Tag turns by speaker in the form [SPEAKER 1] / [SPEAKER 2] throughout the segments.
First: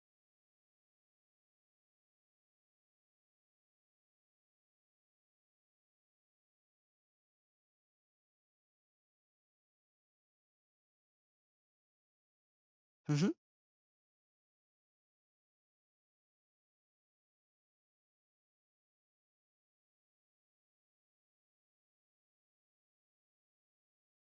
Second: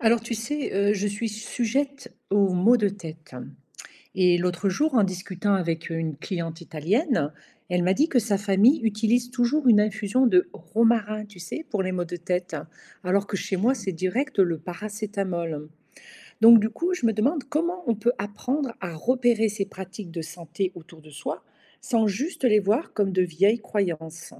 [SPEAKER 1] Alors tu sais, je suis sujette aux maux de tête et l'autre jour, en discutant avec une cliente italienne, elle m'a dit que sa famille utilise toujours une infusion de romarin, tu sais, pour les maux de tête, alors
[SPEAKER 2] Mmh.
[SPEAKER 1] que chez moi, c'est direct le paracétamol. Donc du coup, je me demande comment on peut apprendre à repérer ces pratiques de santé autour de soi sans juste les voir comme de vieilles croyances.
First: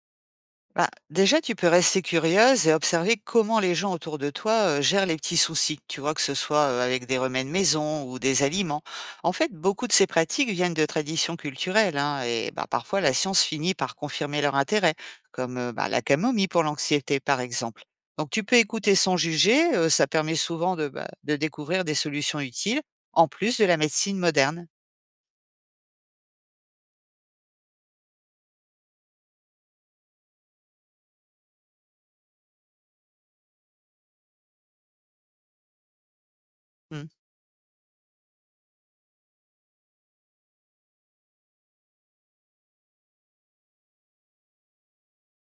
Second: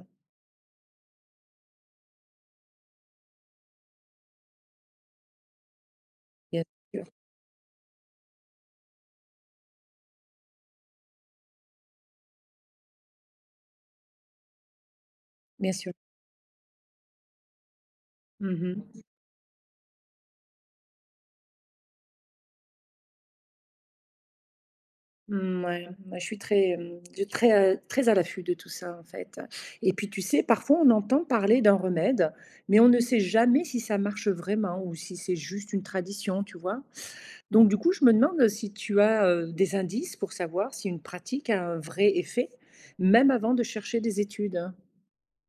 [SPEAKER 2] Bah, déjà, tu peux rester curieuse et observer comment les gens autour de toi, gèrent les petits soucis. Tu vois? Que ce
[SPEAKER 1] Bien
[SPEAKER 2] soit,
[SPEAKER 1] sûr,
[SPEAKER 2] avec des remèdes maison ou des aliments. En fait, beaucoup de ces pratiques viennent de traditions culturelles, hein, et bah, parfois la science finit par confirmer leur intérêt, comme,
[SPEAKER 1] bien
[SPEAKER 2] bah,
[SPEAKER 1] sûr.
[SPEAKER 2] la camomille pour l'anxiété, par exemple. Donc tu peux
[SPEAKER 1] Mmh.
[SPEAKER 2] écouter sans juger, ça permet souvent de, bah, de découvrir des solutions utiles, en plus de la médecine moderne.
[SPEAKER 1] Mmh, ouais, moi, je suis très, très à l'affût de tout ça, en fait, et puis, tu sais, parfois, on entend parler d'un remède, mais on ne sait jamais si ça marche vraiment ou si c'est juste une tradition, tu vois?
[SPEAKER 2] Mmh.
[SPEAKER 1] Donc du coup, je me demande si tu as, des indices pour savoir si une pratique a un vrai effet, même avant de chercher des études, hein?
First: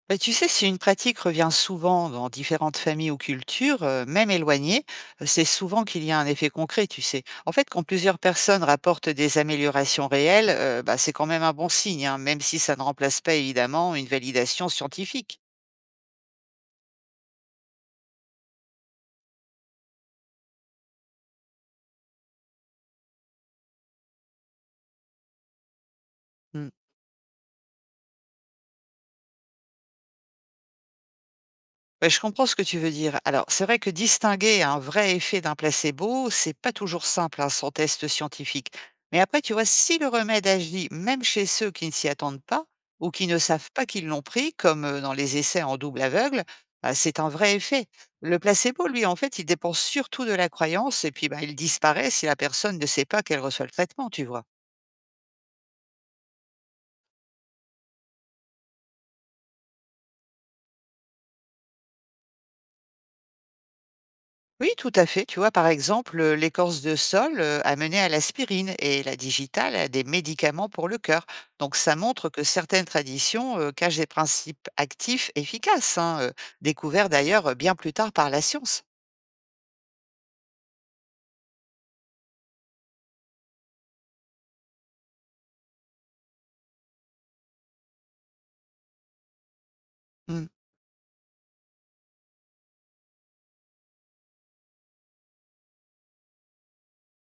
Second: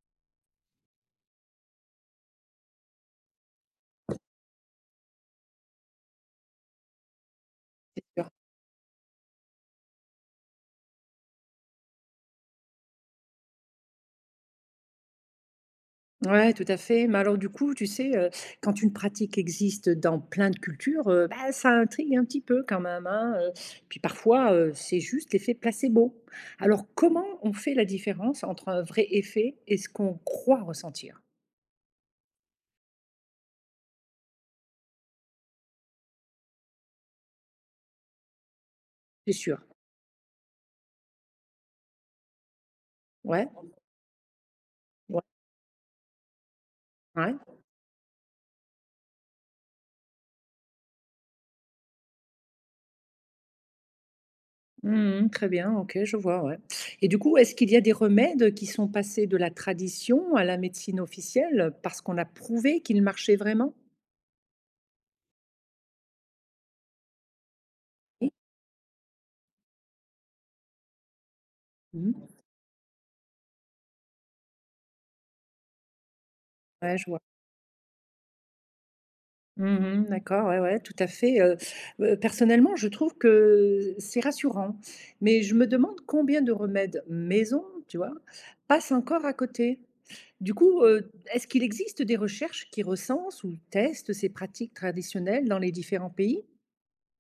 [SPEAKER 2] Bah, tu sais, si une pratique revient souvent dans différentes familles ou cultures, même éloignées, c'est souvent qu'il y a un effet concret, tu sais. En fait, quand
[SPEAKER 1] C'est
[SPEAKER 2] plusieurs
[SPEAKER 1] sûr.
[SPEAKER 2] personnes rapportent des améliorations réelles, bah, c'est quand même un bon signe, hein, même si ça ne remplace pas évidemment une validation scientifique.
[SPEAKER 1] Ouais, tout à fait. Mais alors du coup, tu sais, quand une pratique existe dans plein de cultures, bah, ça intrigue un petit peu quand même, hein, puis parfois, c'est juste l'effet placebo. Alors comment on fait la différence entre un vrai effet et ce qu'on croit ressentir?
[SPEAKER 2] Ouais, je comprends ce que tu veux dire. Alors, c'est vrai que distinguer un vrai effet d'un placebo, c'est pas toujours simple, hein, sans test scientifique. Mais
[SPEAKER 1] C'est
[SPEAKER 2] après, tu
[SPEAKER 1] sûr.
[SPEAKER 2] vois, si le remède agit même chez ceux qui ne s'y attendent pas ou qui ne
[SPEAKER 1] Ouais,
[SPEAKER 2] savent pas qu'ils l'ont pris, comme dans
[SPEAKER 1] ouais,
[SPEAKER 2] les essais en double aveugle, bah, c'est un
[SPEAKER 1] ouais.
[SPEAKER 2] vrai effet. Le placebo, lui, en fait, il dépend surtout de la croyance et puis bah, il disparaît si la personne ne sait pas qu'elle reçoit le traitement, tu vois.
[SPEAKER 1] Mmh, très bien, OK, je vois, ouais. Et du coup, est-ce qu'il y a des remèdes qui sont passés de la tradition à la médecine officielle parce qu'on a prouvé qu'ils marchaient vraiment?
[SPEAKER 2] Oui, tout à fait. Tu vois, par exemple, l'écorce de sol a mené à
[SPEAKER 1] Oui.
[SPEAKER 2] l'aspirine et la digitale à des médicaments pour le cœur. Donc, ça montre
[SPEAKER 1] Mmh.
[SPEAKER 2] que certaines traditions cachent des principes actifs efficaces, hein,
[SPEAKER 1] Ouais, je
[SPEAKER 2] découverts
[SPEAKER 1] vois.
[SPEAKER 2] d'ailleurs bien plus tard par la science.
[SPEAKER 1] Mmh, d'accord, ouais, ouais, tout à fait, personnellement, je trouve que c'est rassurant, mais je me demande combien de remèdes maison, tu vois, passent encore à côté?
[SPEAKER 2] Mm.
[SPEAKER 1] Du coup, est-ce qu'il existe des recherches qui recensent ou testent ces pratiques traditionnelles dans les différents pays?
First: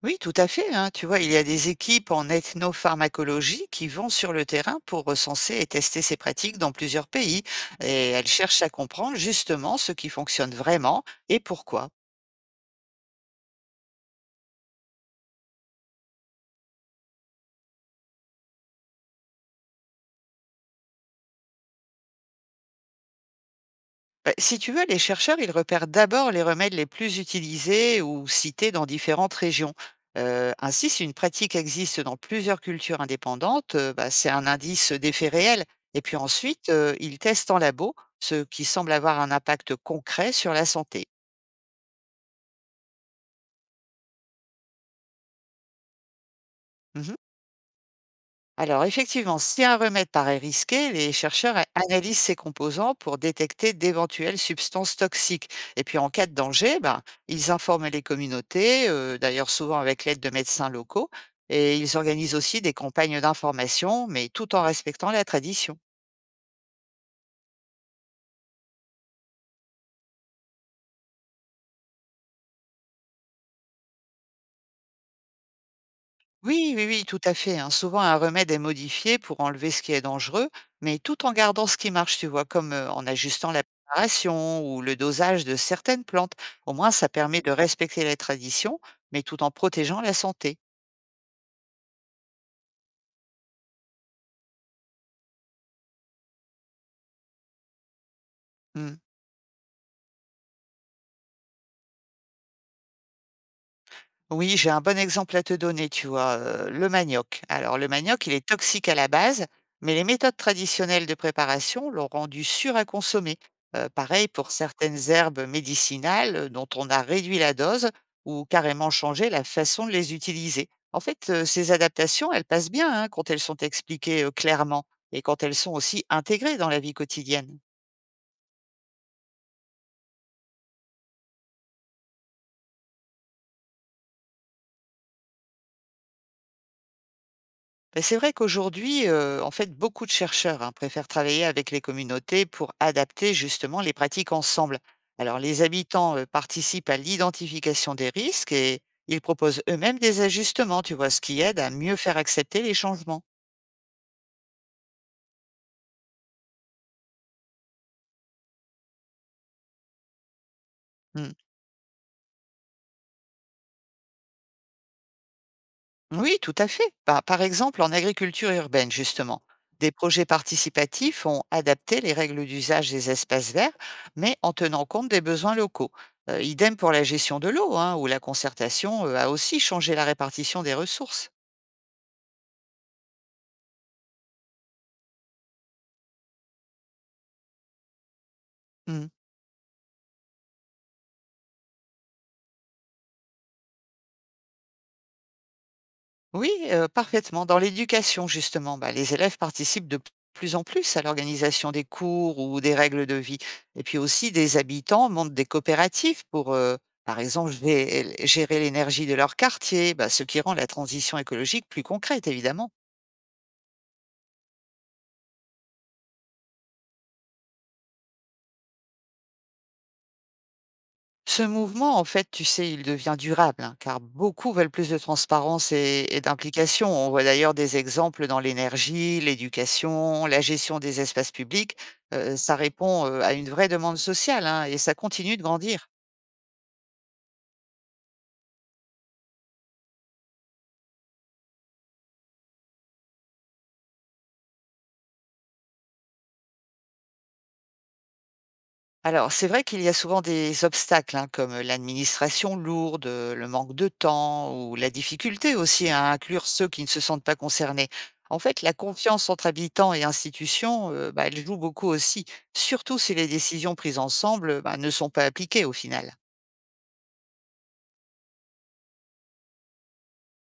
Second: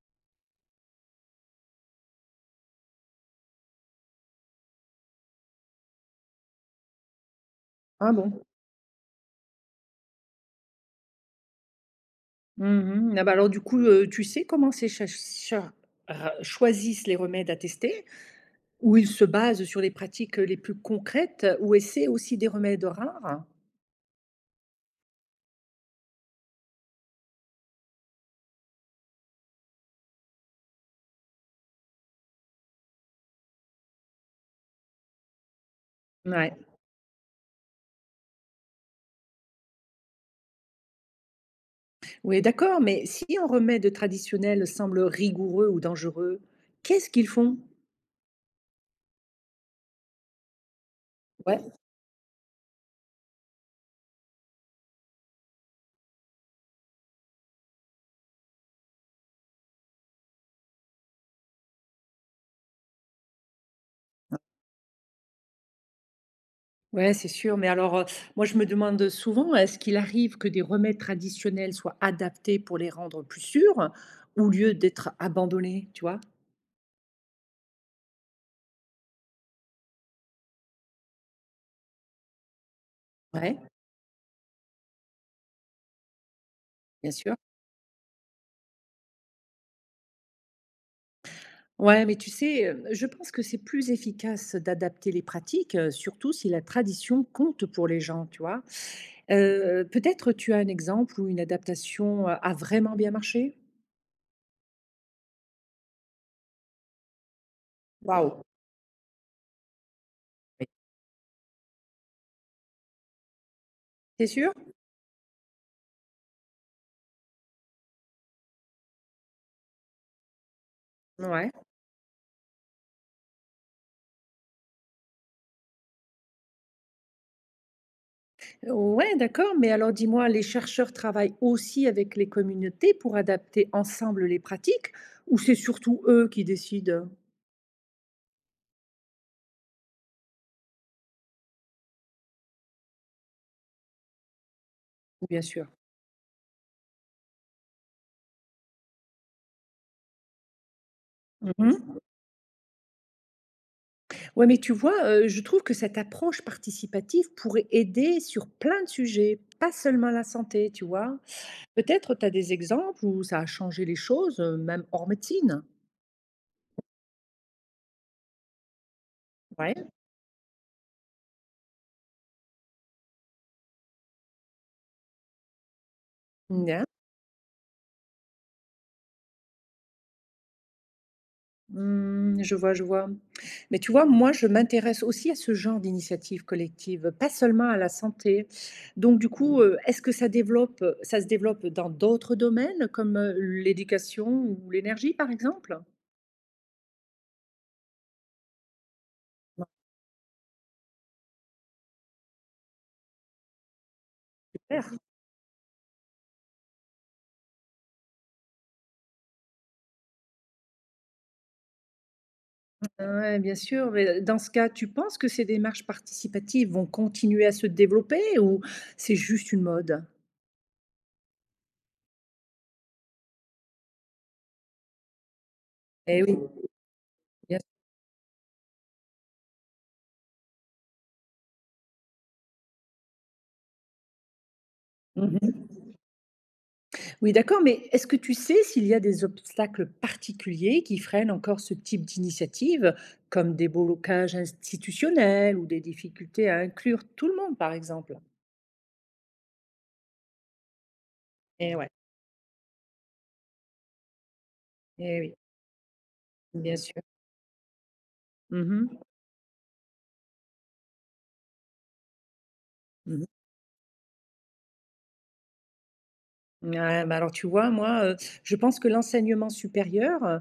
[SPEAKER 2] Oui, tout à fait, hein. Tu vois, il y a des équipes en ethnopharmacologie qui vont sur le terrain pour recenser et tester ces pratiques dans plusieurs pays. Et
[SPEAKER 1] Ah
[SPEAKER 2] elles
[SPEAKER 1] bon?
[SPEAKER 2] cherchent à comprendre justement ce qui fonctionne vraiment et pourquoi.
[SPEAKER 1] Mmh. Ah bah, alors du coup, tu sais comment ces chercheurs ra choisissent les remèdes à tester? Ou ils se basent sur les pratiques les plus concrètes ou essaient aussi des remèdes rares?
[SPEAKER 2] Bah, si tu veux, les chercheurs, ils repèrent d'abord les remèdes les plus utilisés ou cités dans différentes régions. Ainsi, si une pratique existe dans plusieurs cultures indépendantes, bah, c'est un indice d'effet réel. Et puis
[SPEAKER 1] Ouais.
[SPEAKER 2] ensuite, ils testent en labo, ce qui semble avoir un impact concret sur la santé.
[SPEAKER 1] Oui, d'accord, mais si un remède traditionnel semble rigoureux ou dangereux, qu'est-ce
[SPEAKER 2] Mhm.
[SPEAKER 1] qu'ils font?
[SPEAKER 2] Alors effectivement, si un remède paraît risqué, les chercheurs
[SPEAKER 1] Ouais,
[SPEAKER 2] analysent ses composants pour détecter d'éventuelles substances toxiques. Et puis en cas de danger, ben, ils informent les communautés, d'ailleurs souvent avec l'aide de médecins locaux, et ils organisent aussi des campagnes d'information, mais tout en respectant la tradition.
[SPEAKER 1] ouais, c'est sûr. Mais alors, moi, je me demande souvent, est-ce qu'il arrive que des remèdes traditionnels soient adaptés pour les rendre plus sûrs, au lieu d'être abandonnés, tu vois?
[SPEAKER 2] Oui, oui, oui, tout à fait, hein. Souvent, un remède est modifié pour enlever ce qui est dangereux, mais tout en gardant ce qui marche, tu vois, comme en ajustant
[SPEAKER 1] Ouais,
[SPEAKER 2] la préparation ou le dosage de certaines plantes. Au moins, ça
[SPEAKER 1] bien sûr.
[SPEAKER 2] permet de respecter la tradition, mais tout en protégeant la santé.
[SPEAKER 1] Ouais, mais tu sais, je pense que c'est plus efficace d'adapter les pratiques, surtout si la tradition compte pour les gens, tu vois.
[SPEAKER 2] Mmh.
[SPEAKER 1] Peut-être tu as un exemple où une adaptation a vraiment bien marché?
[SPEAKER 2] Oui, j'ai un bon exemple à te donner, tu vois, le manioc. Alors le manioc, il
[SPEAKER 1] Waouh!
[SPEAKER 2] est toxique à la base, mais les méthodes traditionnelles de préparation l'ont rendu sûr à consommer.
[SPEAKER 1] C'est
[SPEAKER 2] Pareil pour
[SPEAKER 1] sûr?
[SPEAKER 2] certaines herbes médicinales, dont on a réduit la dose ou carrément changé la façon de les utiliser. En fait,
[SPEAKER 1] Ouais.
[SPEAKER 2] ces adaptations, elles passent bien, hein, quand elles sont expliquées, clairement et quand elles sont aussi intégrées dans la vie quotidienne.
[SPEAKER 1] Ouais, d'accord. Mais alors dis-moi, les chercheurs travaillent aussi avec les communautés pour adapter ensemble les pratiques, ou c'est surtout eux qui décident?
[SPEAKER 2] Ben, c'est vrai qu'aujourd'hui, en fait, beaucoup de chercheurs, hein, préfèrent travailler avec les communautés pour adapter justement les pratiques ensemble. Alors
[SPEAKER 1] Bien
[SPEAKER 2] les
[SPEAKER 1] sûr.
[SPEAKER 2] habitants, participent à l'identification des risques et ils proposent eux-mêmes des ajustements, tu vois? Ce qui aide à mieux
[SPEAKER 1] Mhm.
[SPEAKER 2] faire accepter les changements.
[SPEAKER 1] Ouais, mais tu vois, je trouve que cette approche participative pourrait aider sur plein de sujets, pas seulement la santé, tu vois.
[SPEAKER 2] Mmh.
[SPEAKER 1] Peut-être tu as des exemples où ça a changé les choses, même hors médecine.
[SPEAKER 2] Oui, tout à fait. Par exemple, en agriculture urbaine, justement,
[SPEAKER 1] Ouais.
[SPEAKER 2] des projets participatifs ont adapté les règles d'usage des espaces verts, mais en tenant compte des besoins locaux. Idem pour la gestion de l'eau, hein, où la concertation a aussi changé la répartition des ressources.
[SPEAKER 1] Mmh, je vois, je vois. Mais tu vois, moi, je m'intéresse aussi à ce genre d'initiative collective, pas seulement à la santé.
[SPEAKER 2] Mm.
[SPEAKER 1] Donc, du coup, est-ce que ça se développe dans d'autres domaines, comme l'éducation ou l'énergie, par exemple?
[SPEAKER 2] Oui, parfaitement. Dans l'éducation justement, bah, les élèves
[SPEAKER 1] Non.
[SPEAKER 2] participent de plus en plus à l'organisation des cours ou des règles de vie et puis aussi des
[SPEAKER 1] Super.
[SPEAKER 2] habitants montent des coopératives pour, par exemple, gé gérer l'énergie de leur quartier, bah, ce qui rend la transition écologique plus concrète évidemment.
[SPEAKER 1] Oui, bien sûr. Mais dans ce cas, tu penses que ces démarches participatives vont continuer à se développer ou c'est juste une mode?
[SPEAKER 2] Ce mouvement, en fait, tu sais, il devient durable, hein, car beaucoup veulent plus de transparence et
[SPEAKER 1] Eh oui,
[SPEAKER 2] d'implication. On voit d'ailleurs
[SPEAKER 1] bien
[SPEAKER 2] des exemples dans l'énergie, l'éducation, la gestion des espaces publics. Ça répond à une vraie demande sociale, hein, et ça continue de
[SPEAKER 1] sûr.
[SPEAKER 2] grandir.
[SPEAKER 1] Oui, d'accord, mais est-ce que tu sais s'il y a des obstacles particuliers qui freinent encore ce type d'initiative, comme des blocages institutionnels ou des difficultés à inclure tout le monde, par exemple?
[SPEAKER 2] Alors, c'est vrai qu'il y a souvent des obstacles, hein, comme
[SPEAKER 1] Eh ouais,
[SPEAKER 2] l'administration lourde, le manque de temps ou la
[SPEAKER 1] eh oui,
[SPEAKER 2] difficulté aussi à inclure ceux
[SPEAKER 1] bien
[SPEAKER 2] qui ne se
[SPEAKER 1] sûr.
[SPEAKER 2] sentent pas concernés. En fait, la
[SPEAKER 1] Mhm,
[SPEAKER 2] confiance entre habitants et institutions, bah, elle joue beaucoup aussi, surtout si
[SPEAKER 1] mhm.
[SPEAKER 2] les décisions prises ensemble, bah, ne sont pas appliquées au final.
[SPEAKER 1] Ouais, bah alors tu vois, moi, je pense que l'enseignement supérieur,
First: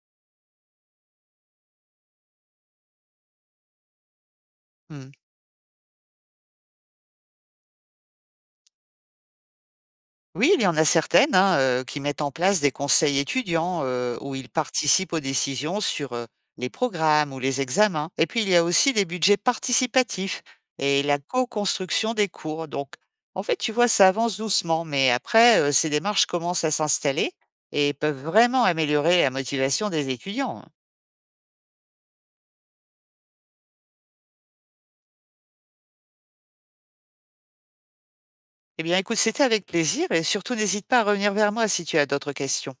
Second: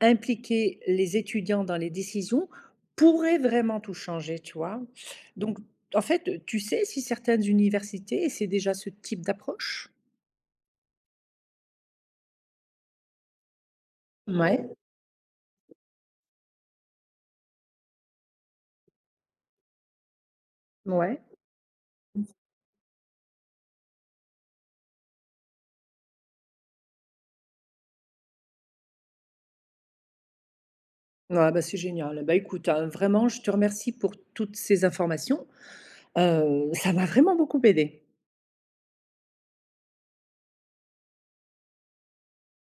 [SPEAKER 1] impliquer les étudiants dans les décisions, pourrait vraiment tout changer, tu vois.
[SPEAKER 2] Hmm.
[SPEAKER 1] Donc, en fait, tu sais si certaines universités essaient déjà ce type d'approche?
[SPEAKER 2] Oui, il y en a certaines, hein, qui mettent en place des conseils étudiants, où ils
[SPEAKER 1] Ouais,
[SPEAKER 2] participent aux décisions sur, les programmes ou les examens. Et puis, il y a aussi les budgets participatifs et la
[SPEAKER 1] ouais.
[SPEAKER 2] co-construction des cours. Donc, en fait, tu vois, ça avance doucement, mais après, ces démarches commencent à s'installer et peuvent vraiment améliorer la motivation des étudiants, hein.
[SPEAKER 1] Ah bah, c'est génial. Bah, écoute, hein, vraiment, je te remercie pour toutes ces informations. Ça m'a vraiment beaucoup aidé.
[SPEAKER 2] Eh bien, écoute, c'était avec plaisir et surtout n'hésite pas à revenir vers moi si tu as d'autres questions.